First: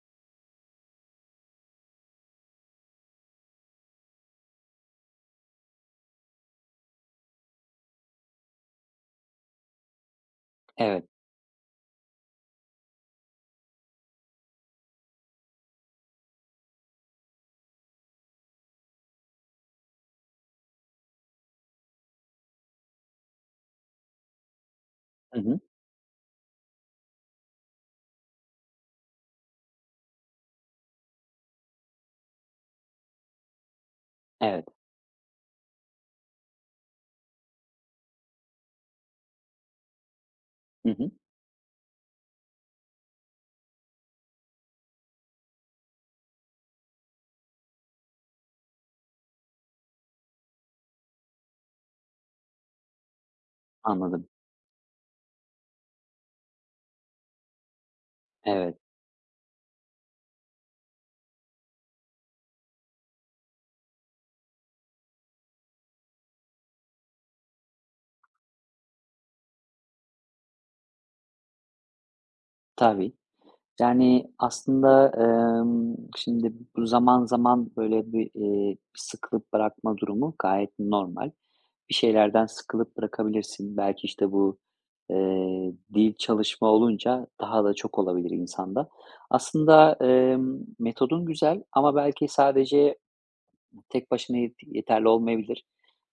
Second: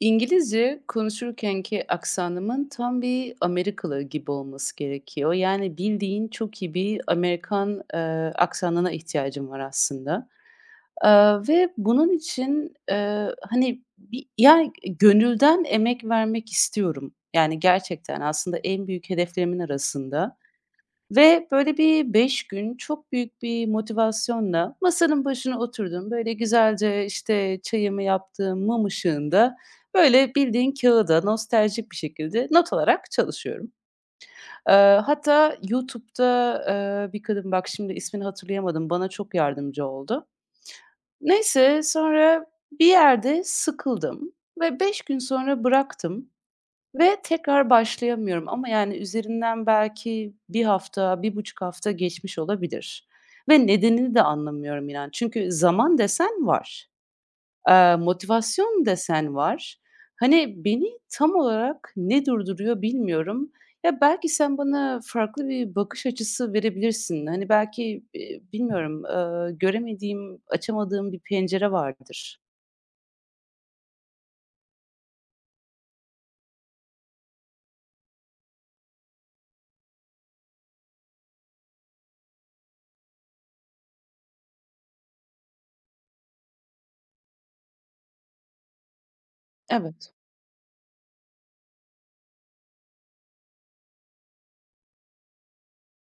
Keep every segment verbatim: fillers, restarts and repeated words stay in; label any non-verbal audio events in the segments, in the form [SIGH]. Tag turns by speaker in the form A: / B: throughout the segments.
A: İngilizce konuşurkenki aksanımın tam bir Amerikalı gibi olması gerekiyor. Yani, bildiğin çok iyi bir Amerikan, eee, aksanına ihtiyacım var aslında,
B: Evet.
A: aaa, ve bunun için, eee, hani, bir yani, gönülden emek vermek istiyorum. Yani, gerçekten aslında en büyük hedeflerimin arasında. Ve böyle bir beş gün çok büyük bir motivasyonla masanın
B: Hı
A: başına
B: hı.
A: oturdum. Böyle güzelce, işte, çayımı yaptığım mum ışığında, böyle, bildiğin kağıda nostaljik bir şekilde not alarak çalışıyorum.
B: Evet.
A: Eee, hatta YouTube'da, eee, bir kadın, bak şimdi ismini hatırlayamadım, bana çok yardımcı oldu.
B: Hı hı.
A: Neyse, sonra bir yerde sıkıldım ve beş gün sonra bıraktım. Ve tekrar başlayamıyorum ama yani üzerinden belki bir hafta, bir buçuk hafta geçmiş olabilir ve nedenini de
B: Anladım.
A: anlamıyorum inan. Çünkü zaman desen var, eee,
B: Evet,
A: motivasyon desen var. Hani, beni tam olarak ne durduruyor bilmiyorum. Ya, belki sen bana farklı bir bakış açısı verebilirsin. Hani, belki, eee, bilmiyorum, eee, göremediğim, açamadığım bir pencere vardır.
B: tabii. Yani, aslında, emm, şimdi bu zaman zaman böyle bir, eee, sıkılıp bırakma durumu gayet normal. Bir şeylerden sıkılıp bırakabilirsin. Belki, işte, bu, eee, dil çalışma olunca daha da çok olabilir insanda. Aslında,
A: Evet.
B: emm, metodun güzel ama belki sadece tek başına yet yeterli olmayabilir.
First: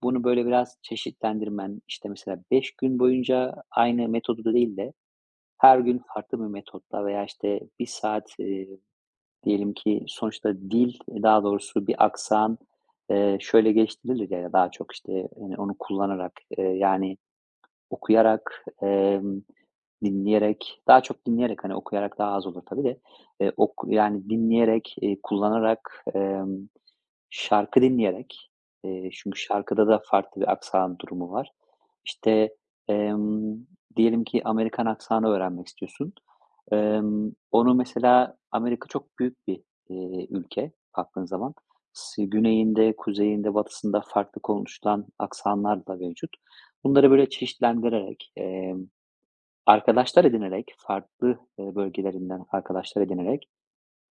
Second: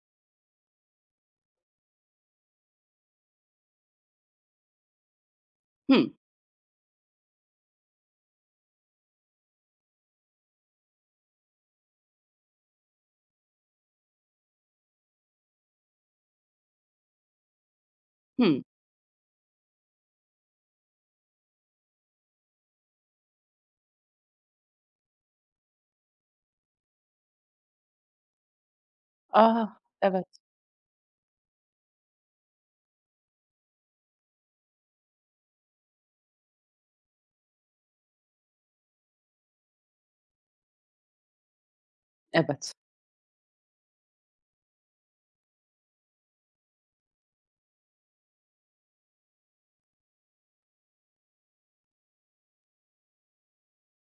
B: Bunu böyle biraz çeşitlendirmen, işte, mesela beş gün boyunca aynı metodu da değil de her gün
A: Hı,
B: farklı bir metotla veya, işte, bir saat, eee, diyelim ki sonuçta dil, e, daha doğrusu bir aksan, eee, şöyle geliştirilir ya daha çok, işte, hani, onu kullanarak, eee, yani
A: hı.
B: okuyarak, emm, dinleyerek, daha çok dinleyerek, hani, okuyarak daha az olur tabii de, eee, ok yani dinleyerek, eee, kullanarak, emm şarkı dinleyerek, eee, çünkü
A: Ah,
B: şarkıda da
A: evet,
B: farklı bir aksan durumu var. İşte, emm, diyelim ki Amerikan aksanı öğrenmek istiyorsun. Emm, onu mesela Amerika çok büyük bir, eee, ülke baktığın zaman. S
A: evet.
B: güneyinde, kuzeyinde, batısında farklı konuşulan aksanlar da mevcut. Bunları böyle çeşitlendirerek, emm, arkadaşlar edinerek, farklı, eee, bölgelerinden arkadaşlar edinerek.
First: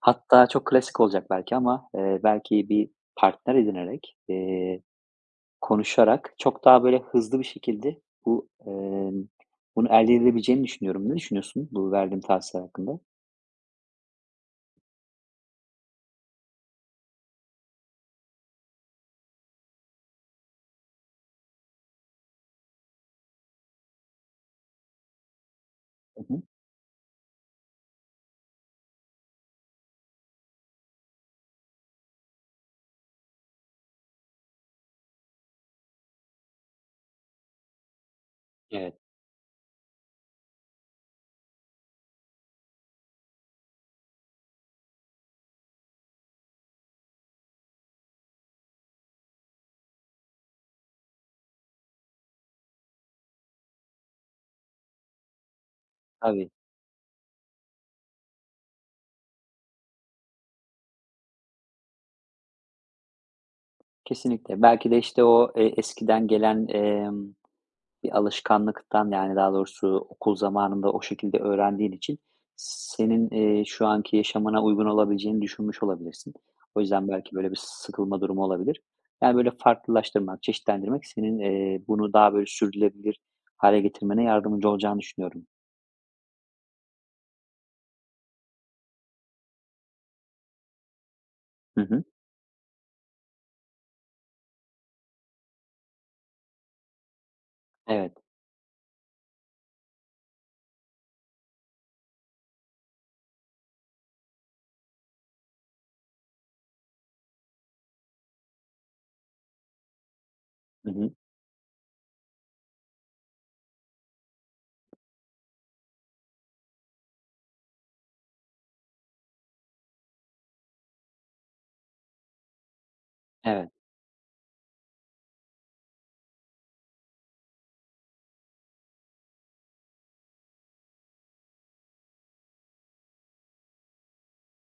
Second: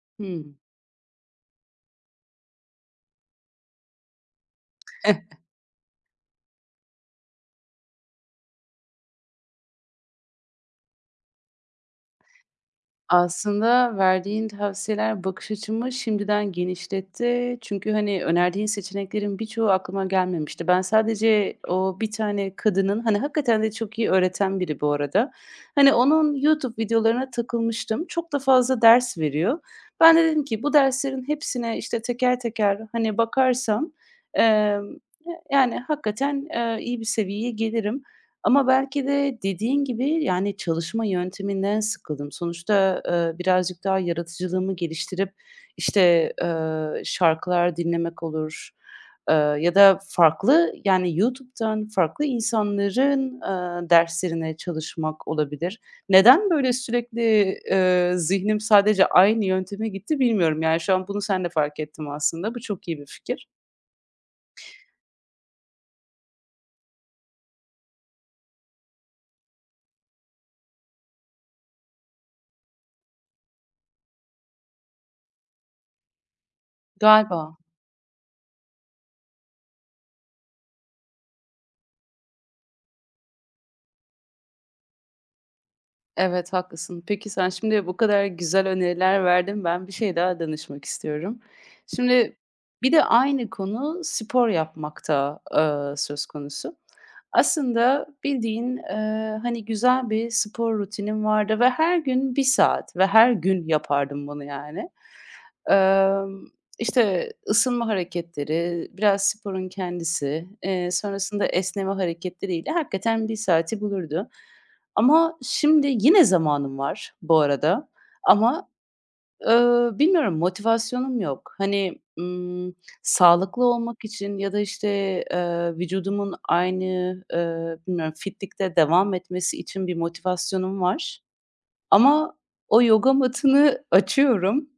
B: Hatta
A: Hımm.
B: çok klasik olacak belki ama, eee, belki bir partner edinerek, eee,
A: [LAUGHS]
B: konuşarak çok daha böyle hızlı bir şekilde bu, emm, bunu elde edilebileceğini düşünüyorum. Ne düşünüyorsun bu verdiğim tavsiye hakkında?
A: Aslında verdiğin tavsiyeler bakış açımı şimdiden genişletti. Çünkü, hani, önerdiğin seçeneklerin birçoğu aklıma gelmemişti. Ben sadece o bir tane kadının, hani, hakikaten de çok iyi öğreten biri bu arada. Hani,
B: Hı
A: onun
B: hı.
A: YouTube videolarına takılmıştım. Çok da fazla ders veriyor. Ben de dedim ki bu derslerin hepsine, işte, teker teker, hani, bakarsam, emm, e, yani, hakikaten, eee, iyi bir seviyeye gelirim. Ama
B: Evet,
A: belki de dediğin gibi, yani, çalışma yönteminden sıkıldım. Sonuçta, eee, birazcık daha yaratıcılığımı geliştirip, işte, eee, şarkılar dinlemek olur, eee, ya da farklı, yani, YouTube'dan farklı insanların, eee, derslerine çalışmak olabilir. Neden
B: tabii,
A: böyle sürekli, eee, zihnim sadece aynı yönteme gitti bilmiyorum. Yani, şu an bunu sen de fark ettim aslında. Bu çok iyi bir fikir.
B: kesinlikle. Belki de, işte, o, eee, eskiden gelen, emm bir alışkanlıktan, yani, daha doğrusu okul zamanında o şekilde öğrendiğin için senin, eee, şu anki yaşamına uygun olabileceğini düşünmüş olabilirsin. O yüzden belki böyle
A: Galiba.
B: bir sıkılma durumu olabilir. Yani, böyle farklılaştırmak, çeşitlendirmek senin, eee, bunu daha böyle sürdürülebilir hale getirmene yardımcı olacağını düşünüyorum.
A: Evet, haklısın. Peki sen şimdi bu kadar güzel öneriler verdin. Ben bir şey daha danışmak istiyorum.
B: Hı hı.
A: Şimdi bir de aynı konu spor yapmakta eee, söz konusu. Aslında
B: Evet.
A: bildiğin eee, hani güzel bir spor rutinim vardı ve her gün bir saat ve her gün yapardım bunu yani. Eee, işte ısınma hareketleri, biraz sporun kendisi, eee,
B: Hı hı.
A: sonrasında esneme hareketleriyle hakikaten bir saati bulurdu. Ama şimdi yine zamanım var bu arada ama, ııı, bilmiyorum motivasyonum yok. Hani, ımm, sağlıklı
B: Evet.
A: olmak için ya da, işte, eee, vücudumun aynı, eee, bilmiyorum fitlikte devam etmesi için bir motivasyonum var ama o yoga matını açıyorum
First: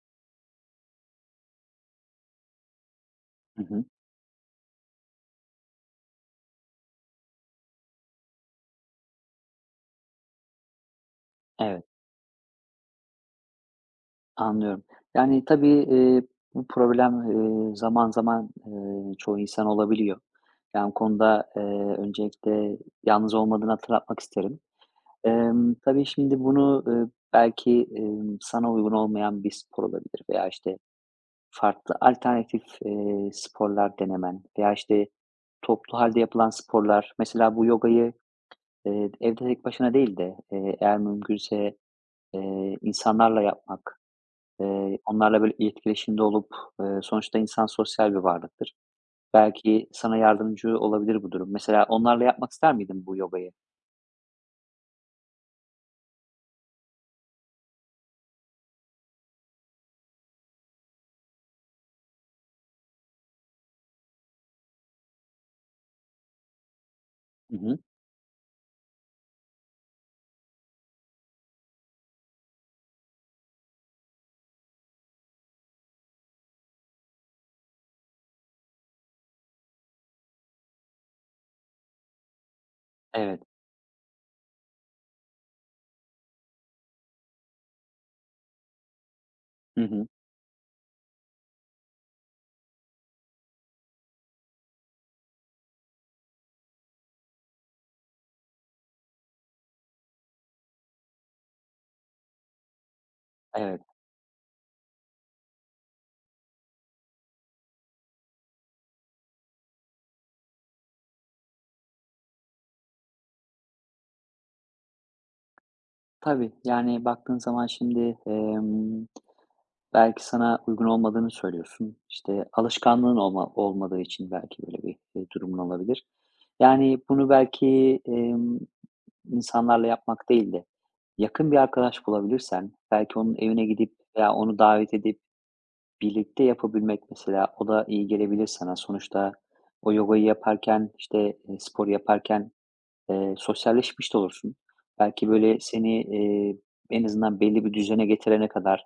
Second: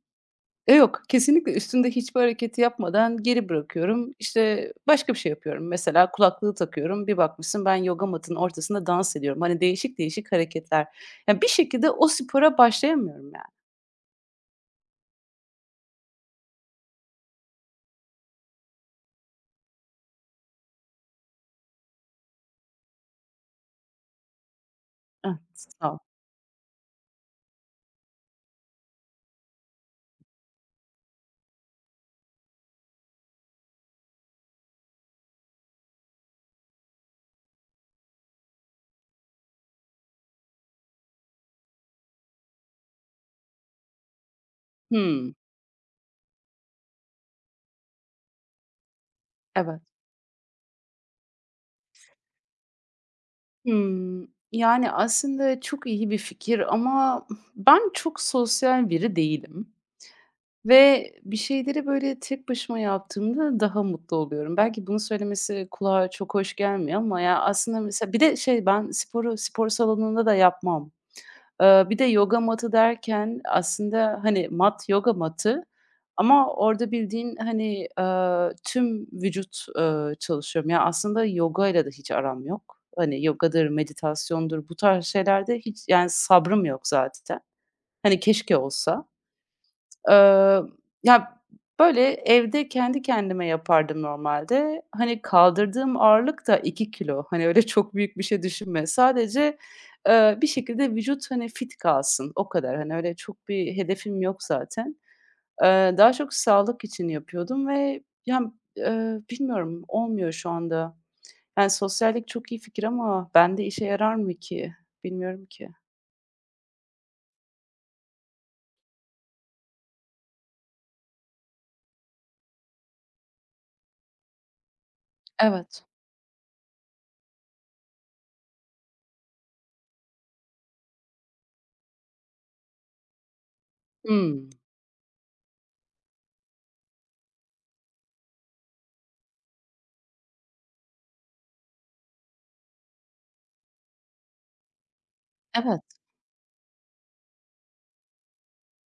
A: e, yok, kesinlikle üstünde hiçbir hareketi yapmadan geri
B: Hı hı.
A: bırakıyorum. İşte, başka bir şey yapıyorum. Mesela kulaklığı takıyorum. Bir bakmışsın ben yoga matının ortasında dans ediyorum. Hani, değişik değişik hareketler. Yani bir
B: Evet.
A: şekilde o spora başlayamıyorum yani.
B: Anlıyorum. Yani, tabii, eee, bu problem, eee, zaman zaman, eee, çoğu insan olabiliyor. Yani, bu konuda, eee, öncelikle yalnız olmadığını hatırlatmak isterim.
A: Hıh,
B: Emm,
A: sağ ol.
B: tabii şimdi bunu, eee, belki, emm, sana uygun olmayan bir spor olabilir veya, işte, farklı alternatif, eee, sporlar denemen veya, işte, toplu halde yapılan sporlar. Mesela bu yogayı, eee, evde tek başına değil de, eee, eğer mümkünse, eee, insanlarla yapmak. Eee,
A: Hımm,
B: onlarla böyle etkileşimde olup, eee, sonuçta insan sosyal bir varlıktır.
A: evet.
B: Belki sana yardımcı olabilir bu durum. Mesela onlarla yapmak ister miydin bu yogayı?
A: Hımm, yani, aslında çok iyi bir fikir ama ben çok sosyal biri değilim. Ve bir şeyleri, böyle, tek başıma yaptığımda daha mutlu oluyorum. Belki bunu söylemesi kulağa çok hoş gelmiyor ama ya,
B: Hı hı.
A: aslında mesela bir de şey, ben sporu spor salonunda da yapmam. Eee, bir de yoga matı derken aslında, hani, mat yoga matı ama orada bildiğin, hani, eee, tüm vücut, eee, çalışıyorum. Ya, aslında yoga ile de hiç aram yok. Hani,
B: Evet.
A: yogadır, meditasyondur, bu tarz şeylerde hiç, yani, sabrım yok zaten. Hani, keşke olsa.
B: Hı hı.
A: Emm, Ya, böyle, evde kendi kendime yapardım normalde. Hani, kaldırdığım ağırlık da iki kilo. Hani, öyle [LAUGHS] çok büyük bir şey düşünme. Sadece, eee, bir şekilde vücut, hani, fit kalsın, o kadar. Hani, öyle çok bir
B: Evet.
A: hedefim yok zaten. Eee, daha çok sağlık için yapıyordum ve ya, eee, bilmiyorum, olmuyor şu anda. Yani, sosyallik çok iyi fikir ama bende işe yarar mı ki? Bilmiyorum ki.
B: Tabii, yani, baktığın zaman şimdi, emm, belki sana uygun olmadığını söylüyorsun. İşte, alışkanlığın olma olmadığı için belki böyle bir, eee, durumun
A: Evet.
B: olabilir. Yani, bunu belki, emm, insanlarla yapmak değil de yakın bir arkadaş bulabilirsen belki onun evine gidip veya
A: Hımm.
B: onu davet edip Birlikte yapabilmek mesela, o da iyi gelebilir sana. Sonuçta o yogayı yaparken, işte, eee, spor yaparken, eee, sosyalleşmiş de olursun. Belki böyle
A: Evet,
B: seni, eee, en azından belli bir düzene getirene kadar,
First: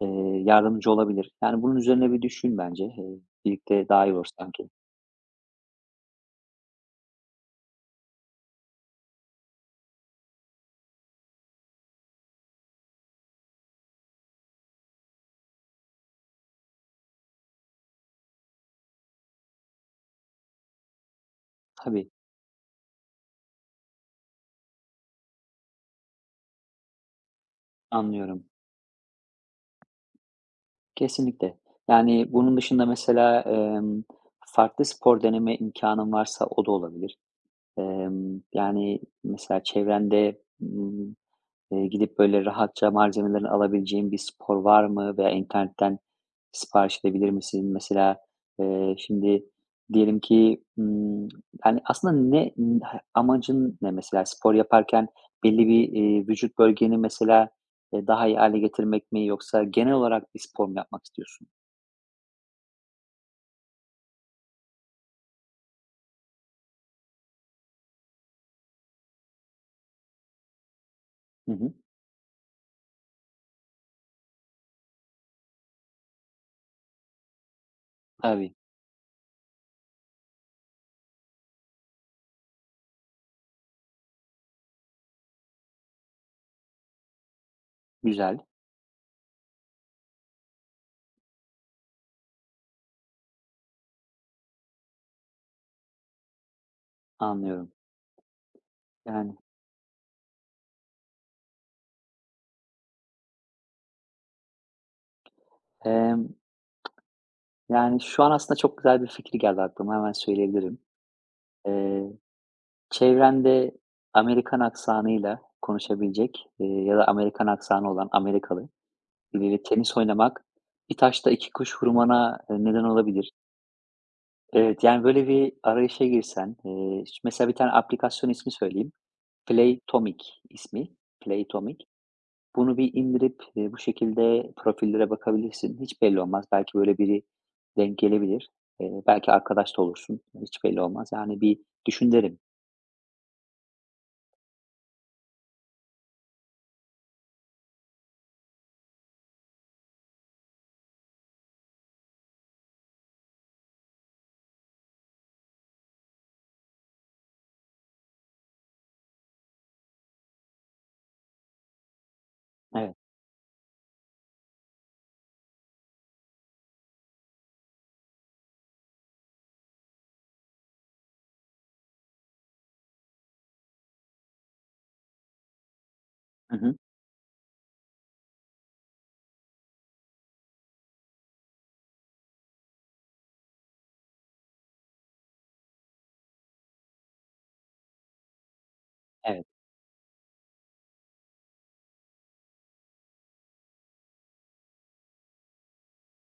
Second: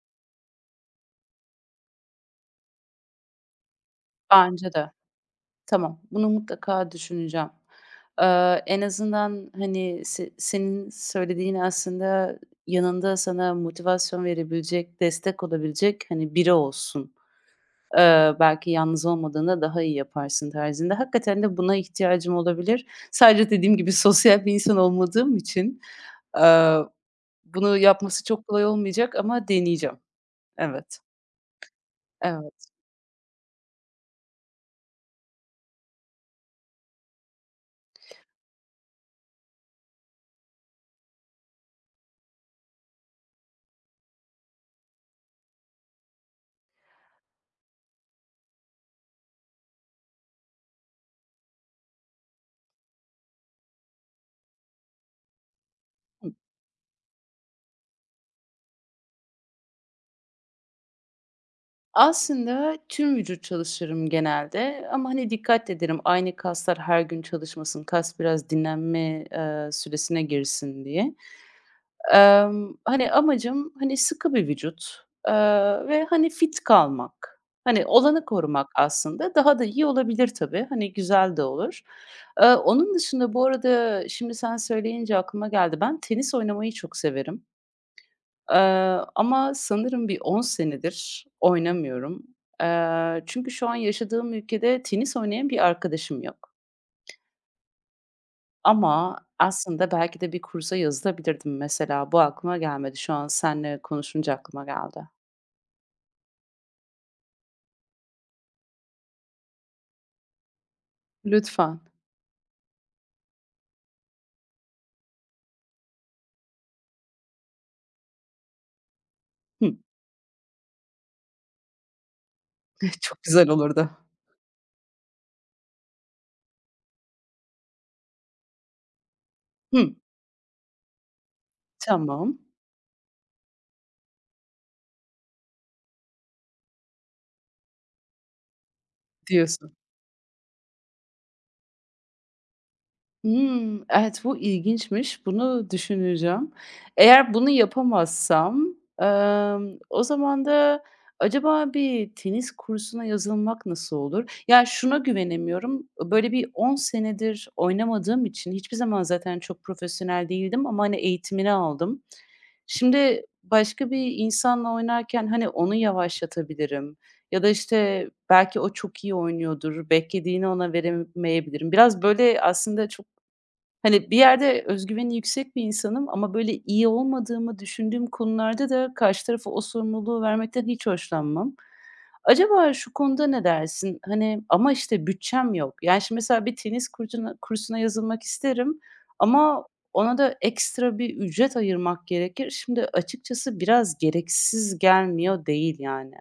B: eee, yardımcı olabilir. Yani bunun üzerine bir düşün bence. Eee, birlikte daha iyi olur sanki.
A: bence de. Tamam, bunu mutlaka düşüneceğim. Eee, en azından, hani, se senin söylediğin aslında yanında sana motivasyon verebilecek, destek olabilecek, hani, biri olsun. Eee, belki yalnız olmadığında daha iyi yaparsın tarzında. Hakikaten de buna
B: Tabii,
A: ihtiyacım olabilir. Sadece dediğim gibi [LAUGHS] sosyal bir insan olmadığım için, eee, bunu yapması
B: anlıyorum.
A: çok kolay olmayacak ama deneyeceğim. Evet,
B: Kesinlikle. Yani bunun
A: evet.
B: dışında mesela, emm, farklı spor deneme imkanın varsa o da olabilir. Emm, yani mesela çevrende, ımm Eee, gidip böyle rahatça malzemelerini alabileceğim bir spor var mı veya internetten sipariş edebilir misin? Mesela, eee, şimdi diyelim ki, ımm, yani, aslında ne amacın ne mesela? Spor yaparken belli bir, eee, vücut bölgeni mesela, eee, daha iyi hâle getirmek mi yoksa genel olarak bir spor mu yapmak istiyorsun?
A: Aslında tüm vücut çalışırım genelde ama, hani, dikkat ederim aynı kaslar her gün çalışmasın, kas biraz dinlenme, eee, süresine girsin diye.
B: Hı hı.
A: Emm, hani, amacım, hani, sıkı bir vücut, eee, ve, hani, fit kalmak. Hani, olanı
B: Tabii.
A: korumak aslında. Daha da iyi olabilir tabii. Hani, güzel de olur. Eee, onun dışında bu arada şimdi sen söyleyince aklıma geldi. Ben tenis oynamayı çok severim.
B: Güzel.
A: Eee, ama sanırım bir on senedir oynamıyorum. Eee, çünkü şu an yaşadığım ülkede tenis oynayan bir arkadaşım yok.
B: Anlıyorum.
A: Ama
B: Yani,
A: aslında belki de bir kursa yazılabilirdim mesela. Bu aklıma gelmedi. Şu an seninle konuşunca aklıma geldi.
B: emm, yani, şu an aslında çok güzel bir fikir geldi aklıma. Hemen söyleyebilirim.
A: Lütfen.
B: Çevrende Amerikan aksanıyla konuşabilecek, eee, ya da Amerikan aksanı olan Amerikalı biriyle
A: Hıh.
B: tenis oynamak bir taşla iki kuş vurmana, eee, neden
A: [LAUGHS] Çok
B: olabilir.
A: güzel olurdu.
B: Evet, yani, böyle bir arayışa girsen, eee, ş mesela bir tane aplikasyon ismi söyleyeyim.
A: Hıh.
B: Playtomic ismi. Playtomic.
A: Tamam.
B: Bunu bir indirip, eee, bu şekilde profillere bakabilirsin. Hiç belli olmaz. Belki böyle biri denk gelebilir. Eee, belki
A: Diyorsun.
B: arkadaş da olursun. Hiç belli olmaz. Yani, bir düşün derim.
A: Hmm, evet, bu ilginçmiş. Bunu düşüneceğim. Eğer bunu yapamazsam, emm, o zaman da acaba bir tenis kursuna yazılmak nasıl olur? Ya, şuna güvenemiyorum, böyle, bir on senedir oynamadığım için hiçbir zaman zaten çok profesyonel değildim ama, hani, eğitimini aldım.
B: Evet.
A: Şimdi başka bir insanla oynarken, hani, onu yavaşlatabilirim ya da, işte, belki o çok iyi oynuyordur, beklediğini ona veremeyebilirim. Biraz, böyle, aslında çok... Hani, bir yerde öz yüksek bir insanım ama, böyle,
B: Hı hı.
A: iyi olmadığımı düşündüğüm konularda da karşı tarafa o sorumluluğu vermekten hiç hoşlanmam. Acaba şu konuda ne dersin? Hani, ama, işte, bütçem yok. Yani, şimdi mesela bir tenis kursuna kursuna yazılmak isterim
B: Evet.
A: ama ona da ekstra bir ücret ayırmak gerekir. Şimdi açıkçası biraz gereksiz gelmiyor değil, yani.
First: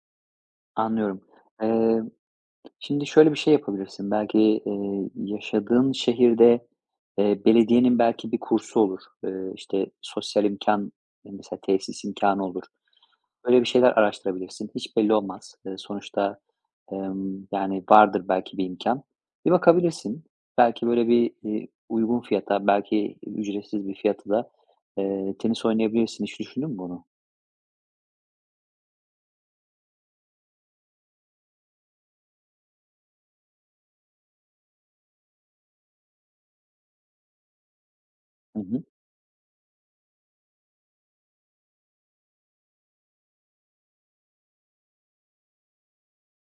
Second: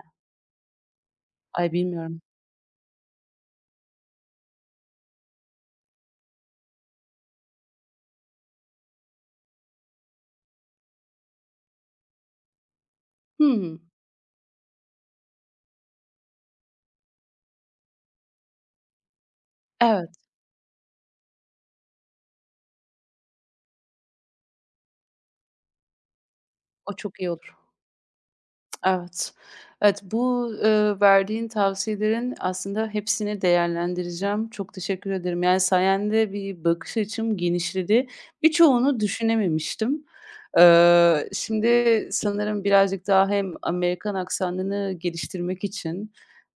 B: Anlıyorum.
A: Ay,
B: Eee,
A: bilmiyorum.
B: Şimdi şöyle bir şey yapabilirsin. Belki, eee, yaşadığın şehirde, eee, belediyenin belki bir kursu olur. Eee, işte, sosyal imkan, mesela tesis imkânı olur. Böyle bir
A: Hımm.
B: şeyler araştırabilirsin. Hiç belli olmaz. Eee, sonuçta, emm, yani, vardır belki bir imkan. Bir
A: Evet,
B: bakabilirsin. Belki böyle bir, eee, uygun fiyata, belki ücretsiz bir fiyata da, eee, tenis oynayabilirsin. Hiç düşündün mü
A: o
B: bunu?
A: çok iyi olur. Evet. Evet, bu, eee, verdiğin tavsiyelerin aslında hepsini değerlendireceğim. Çok teşekkür ederim. Yani sayende bir bakış açım genişledi.
B: Hı hı.
A: Birçoğunu düşünememiştim. Eee, şimdi sanırım birazcık daha hem Amerikan aksanını geliştirmek için,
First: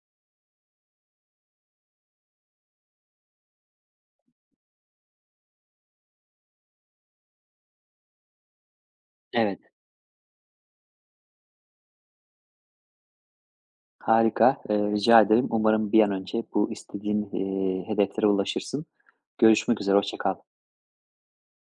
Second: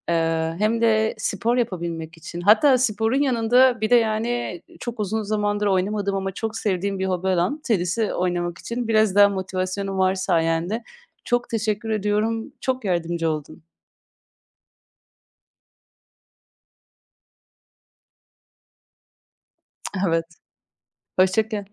A: eee, hem de spor yapabilmek için hatta sporun yanında bir de, yani, çok uzun zamandır oynamadığım ama çok sevdiğim bir hobi olan tenisi oynamak için biraz daha
B: Evet.
A: motivasyonum var sayende. Çok teşekkür ediyorum. Çok yardımcı oldun.
B: Harika, eee, rica ederim. Umarım bir an önce bu istediğin, eee, hedeflere ulaşırsın. Görüşmek üzere, hoşça
A: Evet.
B: kal.
A: Hoşça kal.